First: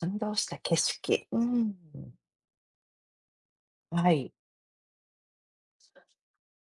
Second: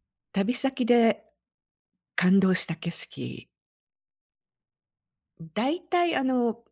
感動し旅た景先色。でうん。感動した景色、はい。大体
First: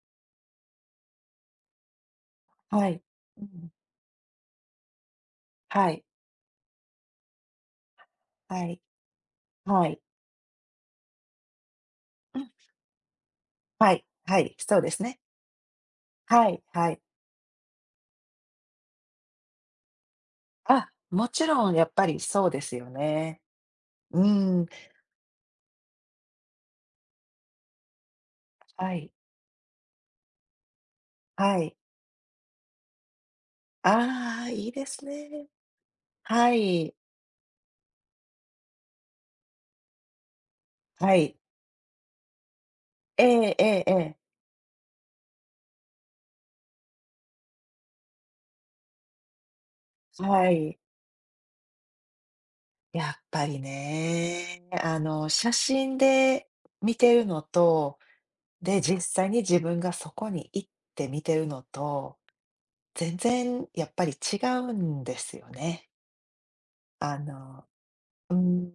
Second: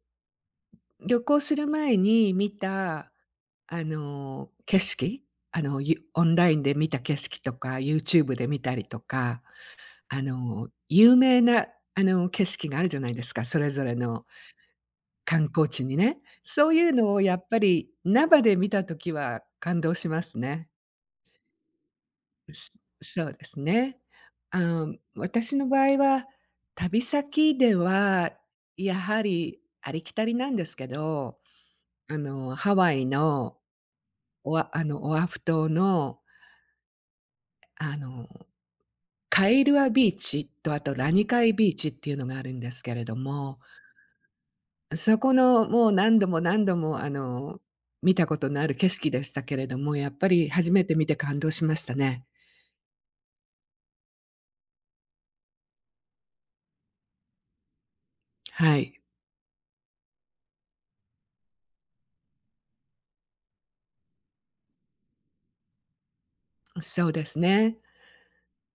旅行する前に見はい。た、うん。景色、はゆい。オンラインで見た景色とか、YouTube で見はたい。りとか、はい。有名な、う景ん。色があるじゃないですか、それぞはれい。のはい。そうですね。観光地にね。はい。そういはうい。のをやっぱり生で見た時は感動しますね。あ、もちろんやっぱりそうですすよそうね。ですね。うん。私の場合は、旅先では、はやい。はりありきたりなんですけど、はい。ハワイのああ、いいですオアフね。島の、はい。あの、カイルアビーチと、あとラはニい。カイビーチっていうのがあるんですけれどええも、ええええ。そこのもう何度も何度も、見たことのある景色でしたけれども、やっはぱり初い。めて見て感動しましたね。やっぱりね、写真で見てるのと、はで、い、実際に自分がそこに行って見てるのと全然やっぱり違うんですよね。そうあですの、ね。うん、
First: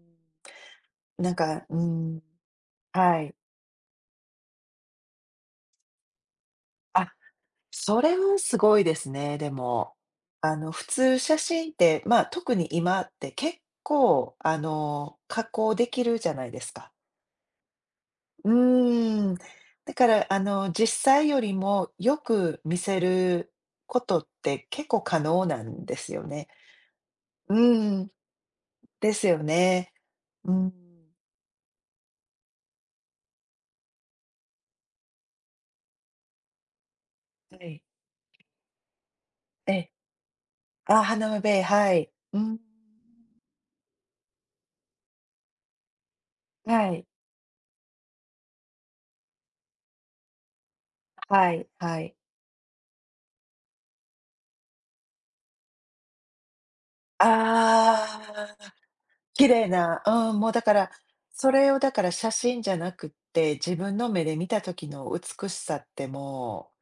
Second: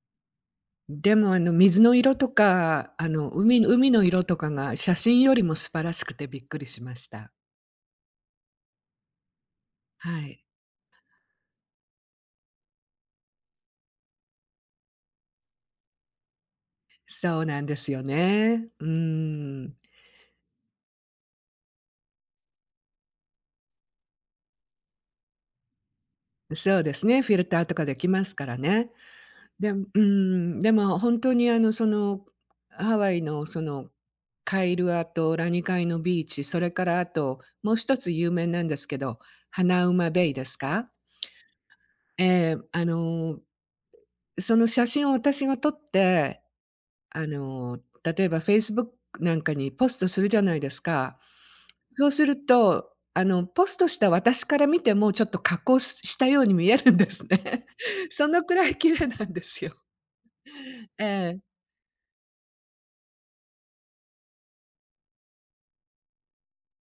でなも、んか、う水の色ん、とか、はい。海の色とかが写真よりも素晴らしくてびっくりしましあ、た。それはすごいですね、でも。はい。普通写真って、まあ、特に今って結構、加工できるじゃないですか。そうなんですようね。うーーん。ん。だから、実際よりもよく見せることって結構可能なんですよね。そうですね、フィルターとうかできん、ますからね。ですよでもね。ううん、でん、も本当に、その、ハワイの、その、カイルアとラニカイのビーチ、それからあと、はもうい。一つ有名なんですけど、ハえナえ。ウマベイですか？あ花はベイはい。うええ、ん。その写真を私が撮って、はい、あの、例えばフェイスブックなんかにポストするじゃないですか。はい、はそうい。すると、ポストした私から見てもちょっと加工したように見えるんですね。あそのくあ、らい綺麗なんで綺す麗よ。な、うん、もうだか ら、ええ、それをだから写真じゃなくって、自分の目で見た時の美しさっても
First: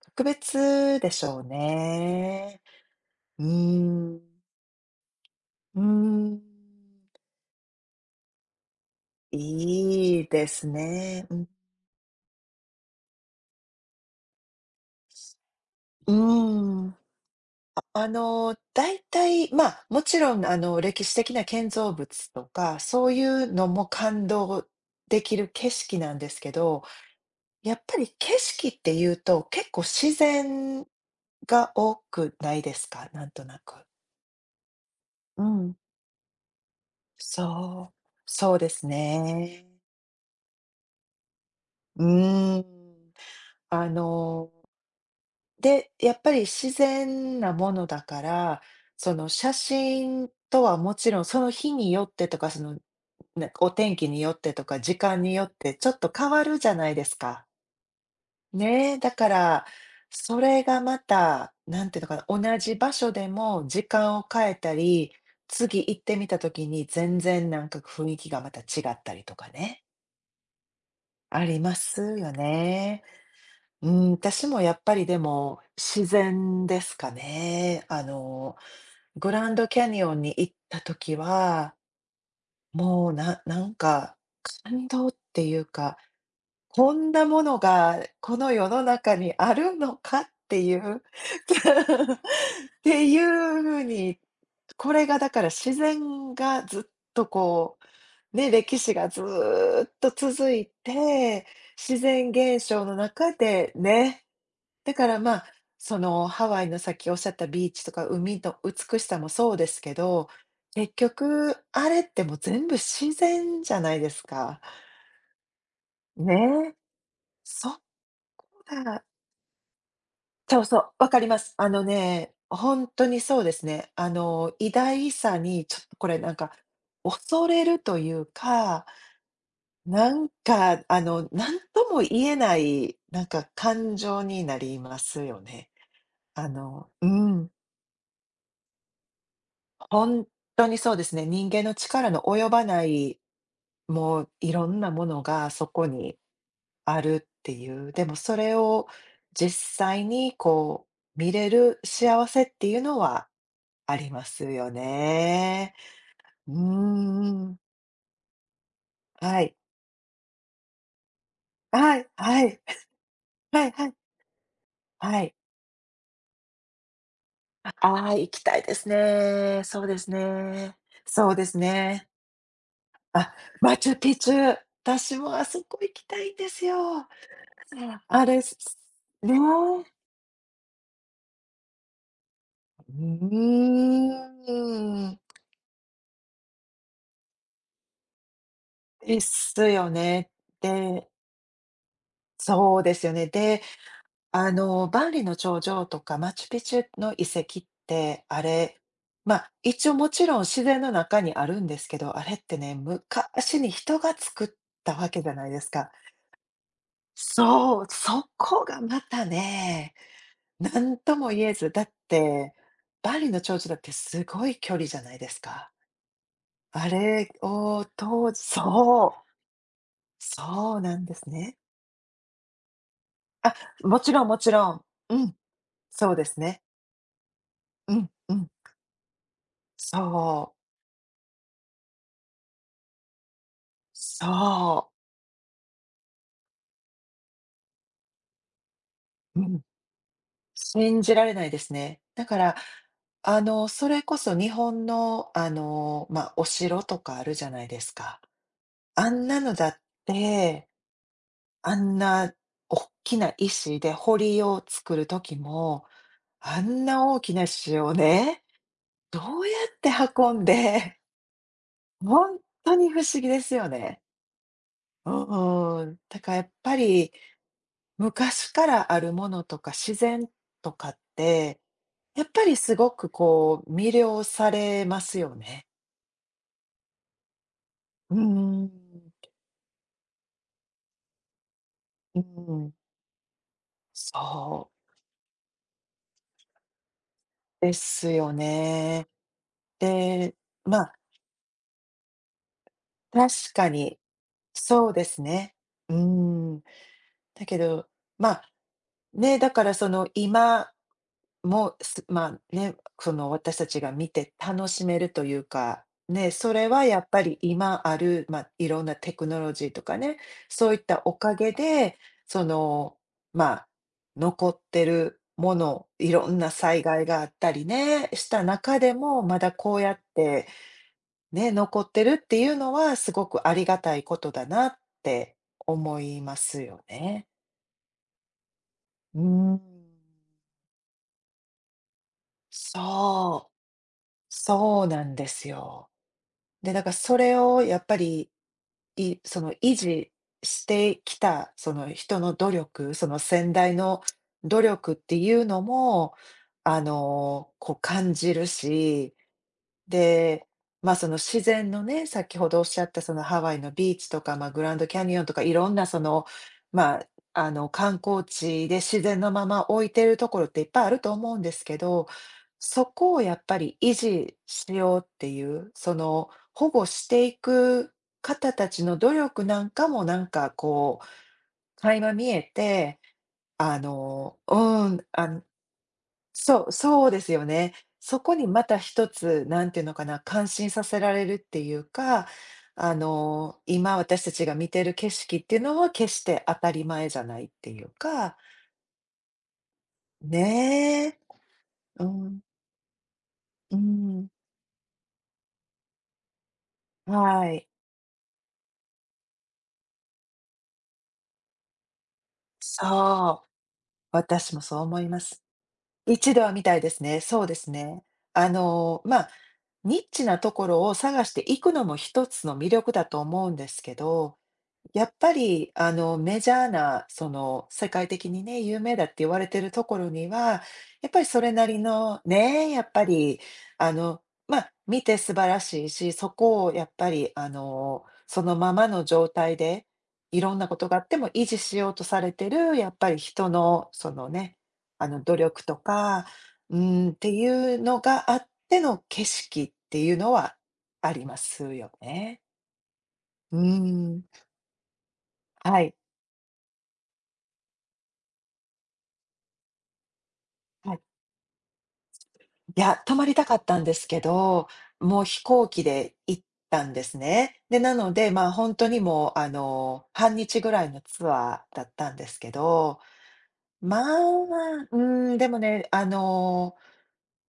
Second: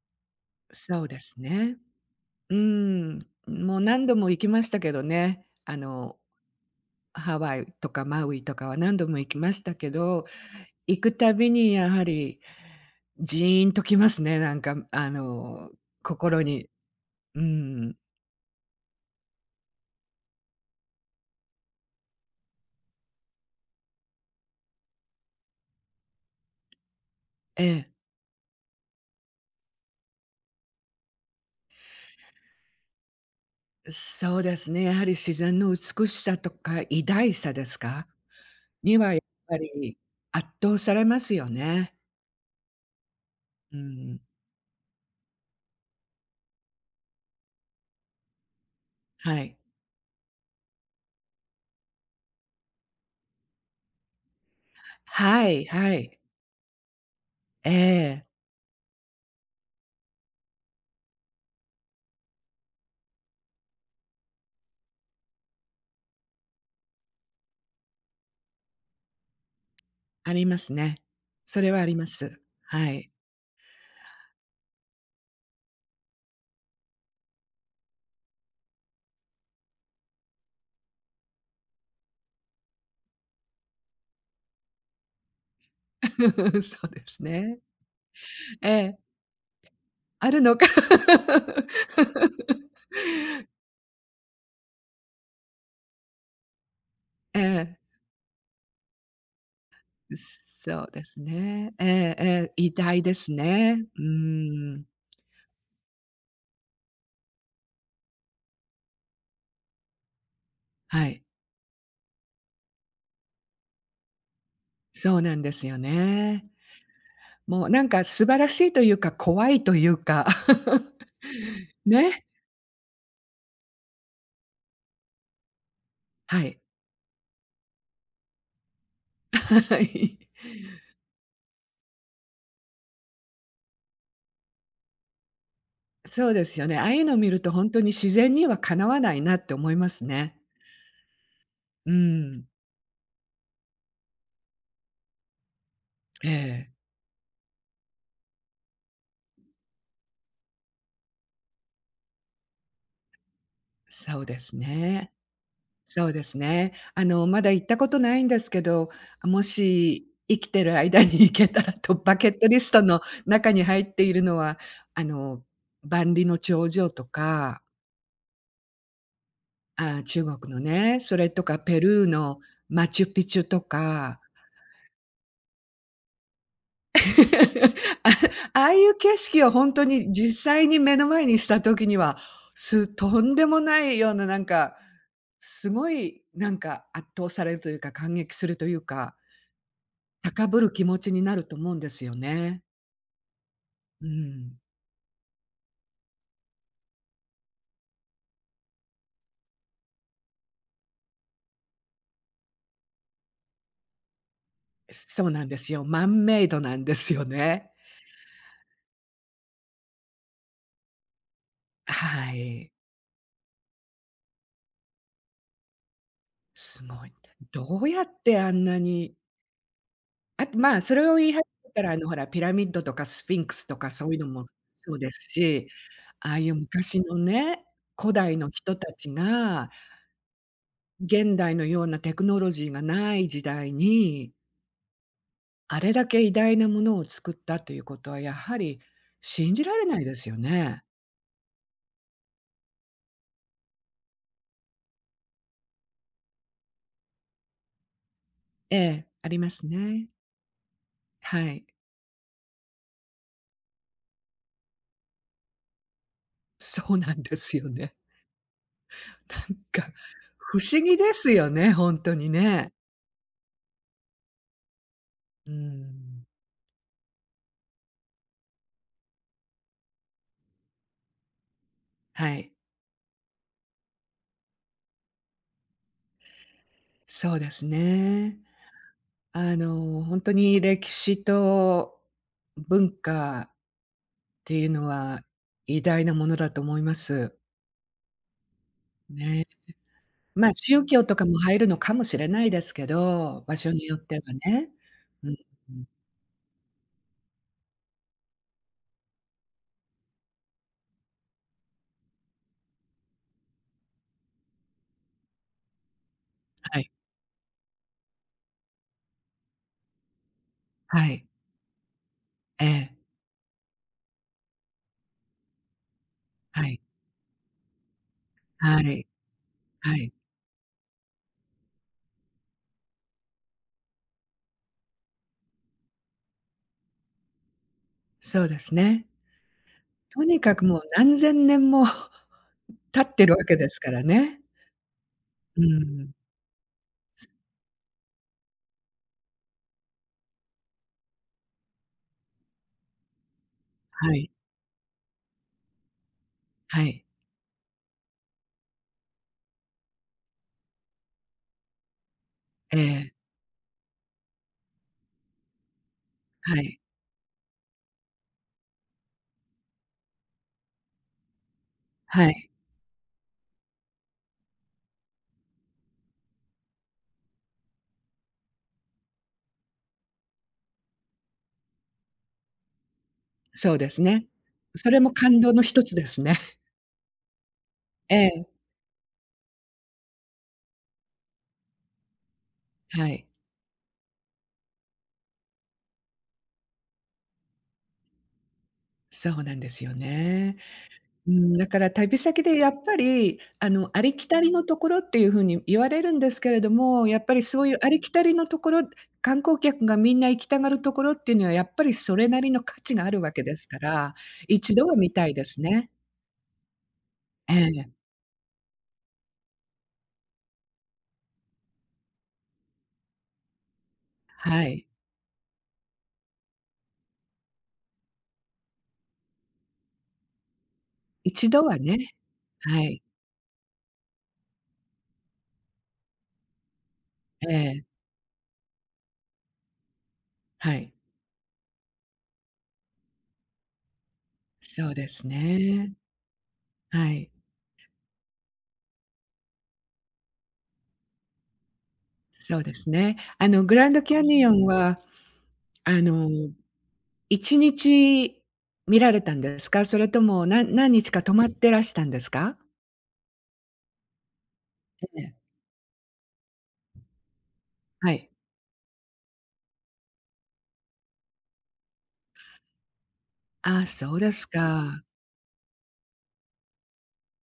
う、格別そうででしすょうね。うね。ん、うーもう何度ん、も行きましたけどね。うーん。ハワイとかマウイとかは何度も行きましたけいど、いです行くね。たうん。びにやはりジーンときますね、なんかうー心に。ん。うん、大体、まあ、もちろん、歴史的な建造物とか、そういうのも感動できる景色なんですけど、えやっえ。ぱり景色っていうと、結構自然が多くないですか？なんとなく。そうですね。やはり自う然のん、美しさとか偉大さですそう、か？そうですにはやっぱね。り圧倒されますよね。うーん。うあん。ので、やっぱり自然なものだから、そのは写い。真とはもちろんその日によってとか、その、ねお天気によってとか、時間によはっいてちょはっとい。変わるじゃないですか。ええ、ねえ、だから、それがまた、なんていうのかな、同じ場所でも時間を変えたり、次行ってみた時に全然なんか雰囲気がまた違ったりとかね、ありますね。ありそれまはありすまよす。はね。い。うん、私もやっぱりでも、自然ですかね。グランドキャニオンに行った時は、もう、なんか、感動っていうか、そうこでんすなものね。がこの世えのえ、中にあるのかっあるのてか。い う、っていう風に、これがだから自然がずっとえこう、ね、歴史がずーっとえ、続いそうですて、ね。え自ええ然え、現偉象の大で中すでね。うねーん。だから、まあ、その、ハワイのさっきおっしゃったビーチとか海の美しさもそうですけど、結はい。局、あれってもう全部自然じゃないですか。そうなんですよねね。え。もそううなんか素晴らしいというだ。か、怖いというか。そうそう、わかります。あの ね、ね、本当にそうですね。偉大さにちょっとこれなんはか、い。恐れるというか、はない。んか、なんとも言えない、なんか感情になりますよね。そうであすよね。あのあいううのを見るん。と本当に自然にはかなわないなって思います本ね。当にそうですね。人間のう力のん。及ばない、もういろんなものがそこにええ。あるっていう。でもそれを実際にこう見れる幸せっていうのはありそまうですすよね。ね。そうですうーね。まだん。行ったことないんですけど、はもい。し生きてる間に行けたらと、はいバケッはトリい。スト の中にはい入はっい。ているのは、あはい。の、万里の長城とか、あ、あ、行きたいですね。そうあであ、す中国のね。ね、それそうとですかペルね。ーのマチュピあ、チュとマチュピか、チュ。私もあそこ行きたいんですよ。ああれ、ああすいう景ね。色をほんとに実際に目の前にした時には、うとんでーもないようななんか、ん。すごいなんか圧倒されるというか、感激するというか、ですよね。高ぶる気持でちになると思うんですよね。そうですよね。で、うん。万里の長城とかマチュピチュの遺跡って、あれ、まあ、一応もちろん自然の中にあるんですけど、あれってね、昔に人が作ったわけそじうゃななんいでですすよ。か。マンメイドなんですよね。そう、そこがまたね、なんとも言えず、だっはて、い。万里の長城だってすごい距離じゃないですか。すあごい。れどをうやっ当て時あんなそに、う、あと、まそうあ、そなんれでを言すい始ね。めたら、ほら、ピラミッドとかスフィンあ、クスとかもそちういうろんのももちろん。そうでうすん、し、そうでああすいうね。昔のね、うん、古う代ん。の人たちが、そう、現代のようなテクノロジーがない時代に、そあれだけ偉大なものを作ったということは、やはりう、う信ん、じられないですよね。信じられないですね。だから、それこそ日本の、まあ、お城とかあるじゃないですか。ええ、あんありなまのすだっね。て、はい。あんな大きな石で堀を作る時も、あんそうなな大んきでなすよ石ね。をね、ど うやなんってか、運ん不思議でですよね、ほんとに本ね。当に不思議ですよね。うーうん。だん。からやっぱり、昔からあるものとか自然とかって、やっはぱい、りすごくこう、魅了されますよね。そうですうーね。ん。本当に歴史とうん。文化っそていううのは偉大なものだと思います。ですよね。ね。で、まあ、ま宗あ、教とかも入るのかもしれないですけ確ど、場か所によに、ってはね。そうですうんね。うん。うーん。だけど、まあ、ね、だからその今もう、まあ、ね、その私たちが見て楽しめるというか、ね、それははい、やっぱり今ある、まあ、いろんなテクノロジーとかね、そういったはおい。かげで、そええ、の、まあ、残ってるもの、いろんなはい、災害があったりね、した中はでい、も、まだこうやはっい。て、ね、残ってるっていうのはすごくありがたいことだなって思いますよね。そうですね。うん。とにかくもう何千年も 経ってるわそう、けですからね。そうなんですうよ。ん。で、だからそれをやっぱり、その維持してきた、その人の努力、その先代のはい、努力っていうのも、はい。こう感じるしで、まあ、その自然のね、先ほどおっえしゃったえ、そのハワイのビーチとか、まあ、グランドキャニオンとかいろんなその、はい、まあ、あの観光地で自然のまま置いてるところっていっぱいあると思うんですけど、はい。そこをやっぱり維持しようっていう、その保護していく方たちの努力なんかもなんかこう、垣間見えて、そあうですね。の、うそれもあ感動の一つですね。そう、そうですよね。えそこにえ、また一つ、なんていうのかな、感心させられるっていうか、はい。今私たちが見てる景色っていうのは決して当たり前じゃないっていうか、そうなんですよね。ねえ、うん、だからう旅ん、先でやっぱり、うありきん、たりのところっていう風に言われるんですけれども、やっぱりはそい。ういうありきたりのところ、観光客がみんな行きたがるところっていうのは、やっぱりそれなりの価値があるわそけう、ですから、私も一そう度は思い見またいす。ですね。一度は見たいですね。そうでえすえ、ね。まあ、ニッチなところを探していくのも一つの魅力だと思うんですけど、はい。やっぱり、メジャーな、その、世界的にね、有名だって言われてるところには、やっぱりそ一れ度なはりね、の、ね、やはっい。ぱり、見て素晴らしいし、そこをやっぱり、ええ、そのままの状態で、いろんなはことい。があっても維持しようとされてる、やっぱり人の、そのね、そうです努力とね。か、うん、っはてい。いうのがあっての景色っていうのはありますよね。そうですね。うグランドキん、ャニオンは、はい、あの1日見られたんですか？それとも、何はい。日か泊まってらしたんですか？いや、泊まりたかったんですけど、もえうえ。飛行機で行ったんですね。で、なのはで、い。まあ本当にもう、半日ぐらいのツアーだったんですけど、ああ、まそうあ、ですうか。ん、でもね、あの、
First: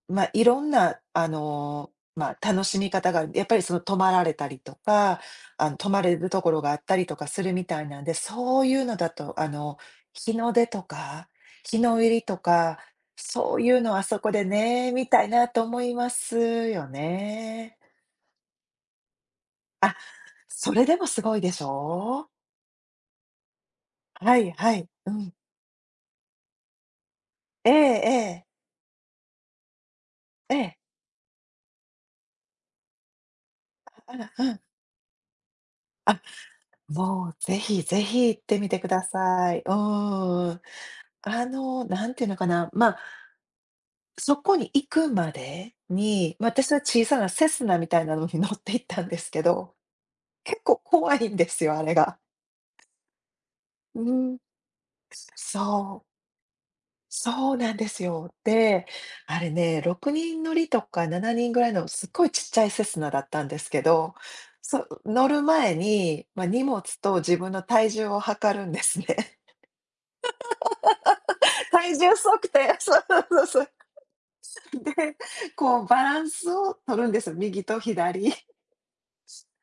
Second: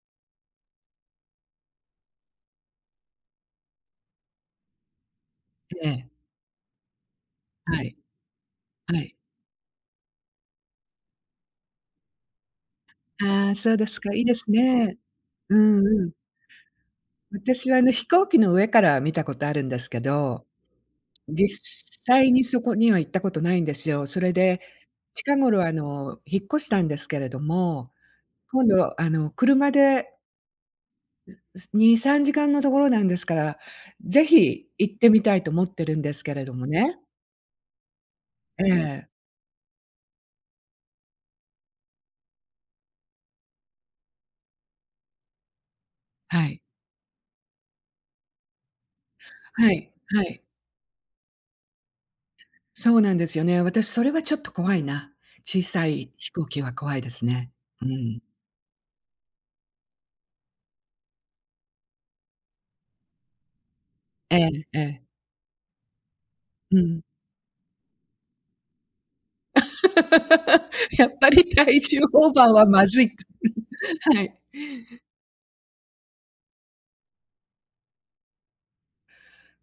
ま、あいろんな、楽しみ方がやっぱりその泊まられたりとか、え泊まえ、れるところがあったりとかするみたはいい、なんで、そういうのはだい。と、あの、日の出とか、日の入りとか、あそあ、ういそううでのすあか、そいいこでですね、ね。見たいなうと思んいうまん。すよ私ね。は飛行機の上から見たことあるんですあ、けど、それでもすごい実でしょ際う？にそこには行ったことないんですよ。それはいで、はい。うん。近頃引っ越したんですけれどええも、ええ。今度車でええ。2、3時間のところなんですから、ぜあうん。ひ行ってみたいと思ってるんであ、すけれどもね。もうぜひぜひ行ってえみてくだえ、さい。うん。なんていうのかな、まあ、そこに行くまでに、はま、い。私は小さなセスナみたいなのに乗って行ったんですけはど、い、はい。結構怖いんですよ、あれが。そうなんですよね。私うそれはちん、ょっと怖いな。小さそう、い飛行機は怖いですそね。うなんうですん。よ。で、あれね、6人乗りとか7人ぐらいのすっごいちっちゃいセスナだったんですけど、ええええ、乗る前に、まあ、荷う物ん。と自分の体重を測るんですね。やっぱり 体体重重オーバ測ーは定、まそずうい。そうそうはい。で、こうバランスを取るんですよ、右と左。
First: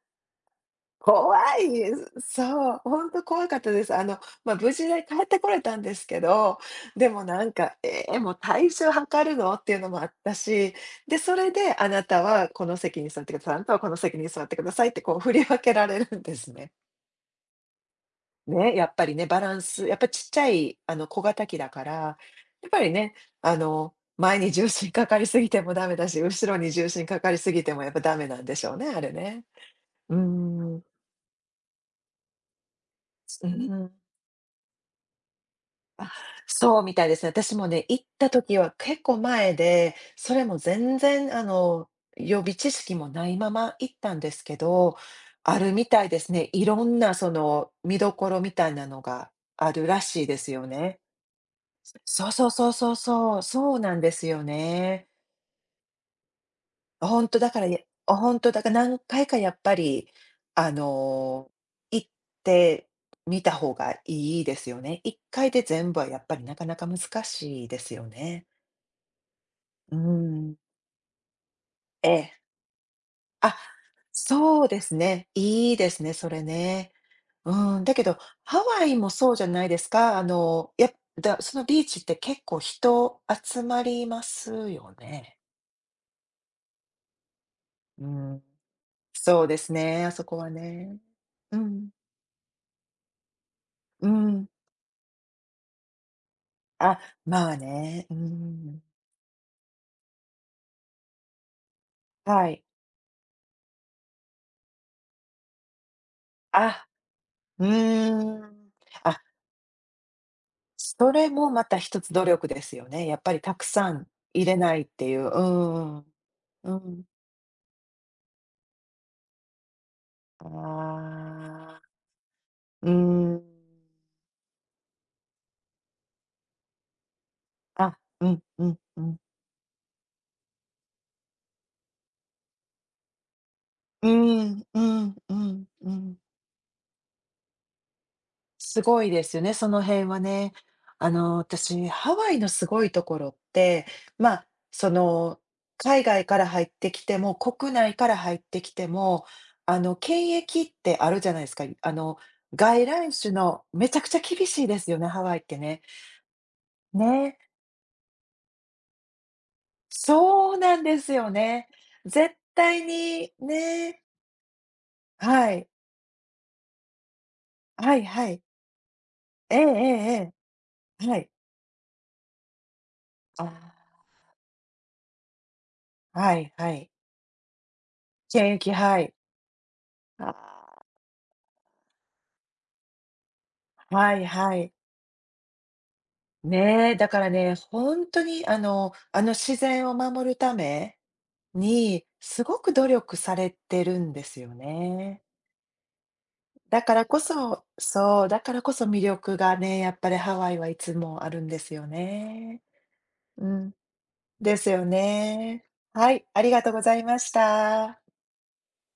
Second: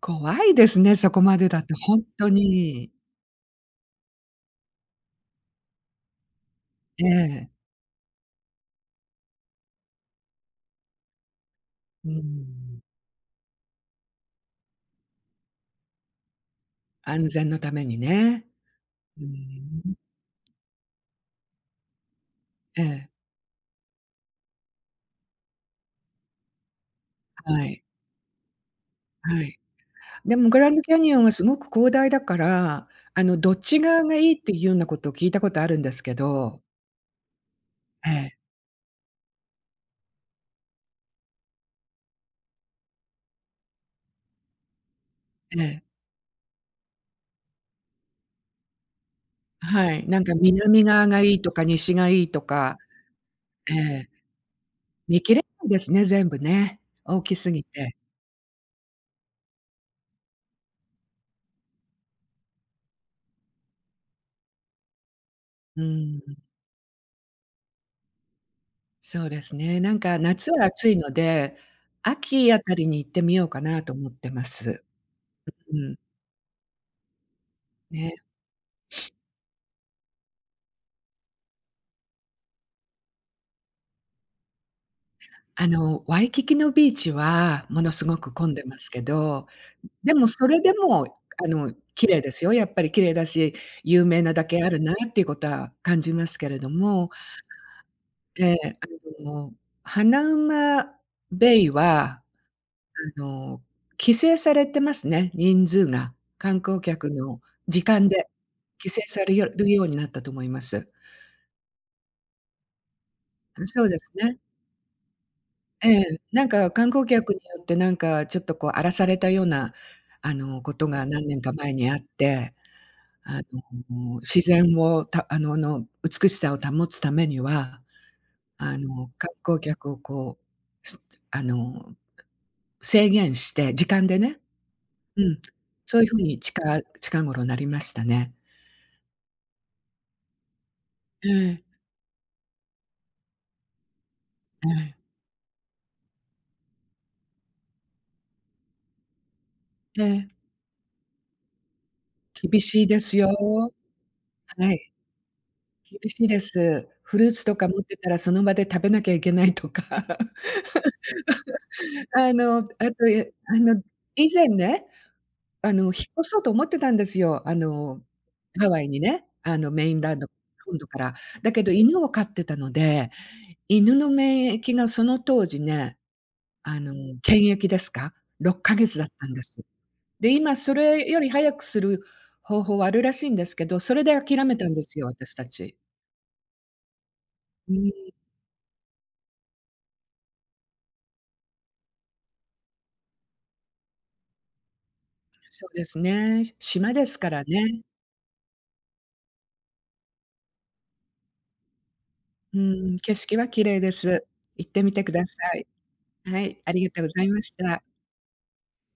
怖いですね、そこまで怖だいとで本当す。そう、に。ほんと怖かったです。あの、まあ、無事で帰ってこれたんですけど、えでもなえ、んか、ええ、もう体重測るの？っていうのもあったし、で、それであなうたはこのん。席に座ってください、あなたはこの席に座ってくださいってこう振り分けられるんですね。安全のためにね。ね、やっぱりうね、バランス、ん。ぱちっちゃい、小型機だから、やっぱえりえ、ね、前に重心かかりすぎてもダメだし、後ろに重心かかりすぎはてもい、やっぱダメなんでしょうね、あれはね。い。うーでもグランドん。キャニオンはすごく広大だから、うーどっちん。側がいいっていうようなことを聞いたことあるんですけど、そうみたいですね。私もね、行っえたえ、時は結構前で、それも全然、予備知識もないまま行ったんですけど、あえるえ、みたいですね。いろんなその見どころみたいなのがあるはらい、なしんいかですよ南ね。側がいいとか西がいそいうとそうそうか、そうそう、そえうなんえ、ですよね。見切れないですね、全部ね、大本き当だすかぎら、て。だから何回かやっぱり、あの、行ってみた方がいいですよね。1回でう全部はやん、っぱりなかなか難しいですよね。そうですね。なうんか夏ん、は暑いので、ええ。秋あたりに行ってみようあ、かなと思ってまそうです。すね。いういでん、すね、それね。うん、だけど、ね。ハワイもそうじゃないですか？あの、だそのビーチって結構人集まりますよね。ワイキキのビーチはものすうごくん。混んでますけそど、うですね、あでそもこそはれでね。も、うん、綺麗ですよ、やっぱり綺麗だし、有う名なだん。けあるなっていうことは感じますけれどあ、も、まあね、うーええ、ん。あの、ハナウマベイは、はい。あの、規制されてますね、人数が。観光あ、客のう時間でーん。規制あ、されよるようになったと思います。それもまた一つ努力ですよね。やっぱりたうくん、そうさでんすね。入れないっていう。うえーん。え、なんかう観ん。光客によってなんかちょっとこう荒らされたような、あことが何年か前あ、にあって、うーあん。自然を、たあのの美しさを保つためには、あ、うんうんうん。観光客をこう、すあの、制限して、時間うーでね、ん、うんううん、んうそういうん。風に近頃なりましたね。すごいですよね、その辺はね。ええ、私、ハワイのすごいところって、まあ、そええ、の、海外から入ってきても、国内から入ってきても、ええ、検疫ってあるじゃないですか。厳外しいで来すよ。種のめちゃくちゃ厳しいはですい、よね、ハワイってね。厳しいです。フルーね、ツとか持ってたらその場で食べなきゃいけないとか、そうなんですよね。絶あ対と、に、えあの、ね、以前ね、はい、引っ越そうと思ってたんですよ。はいはい。ハワイにね、えええメインランドえ本土かええ、ら。はい。だけど犬を飼ってたので、あー、犬の免疫がその当時ね、はいはあい。の、検疫ですか、6検疫、ヶ月はだっい。たんです。あで、今そあ。れより早くする方法はあるらしいんですけど、それはでい諦はめたい。んですよ、私たち。ね、だからね、うん、本当にあの、あの自然を守るために、すごく努力されてるんですよね。そうですね。だ島からでこすからそね。だからこそ魅力がね、やっぱりハワイはいつもあるんですようね。ん、景色うは綺ん、麗です。です行ってよみてくださね。い。はい、はありい、がとうあごりがざというごまざいしました。た。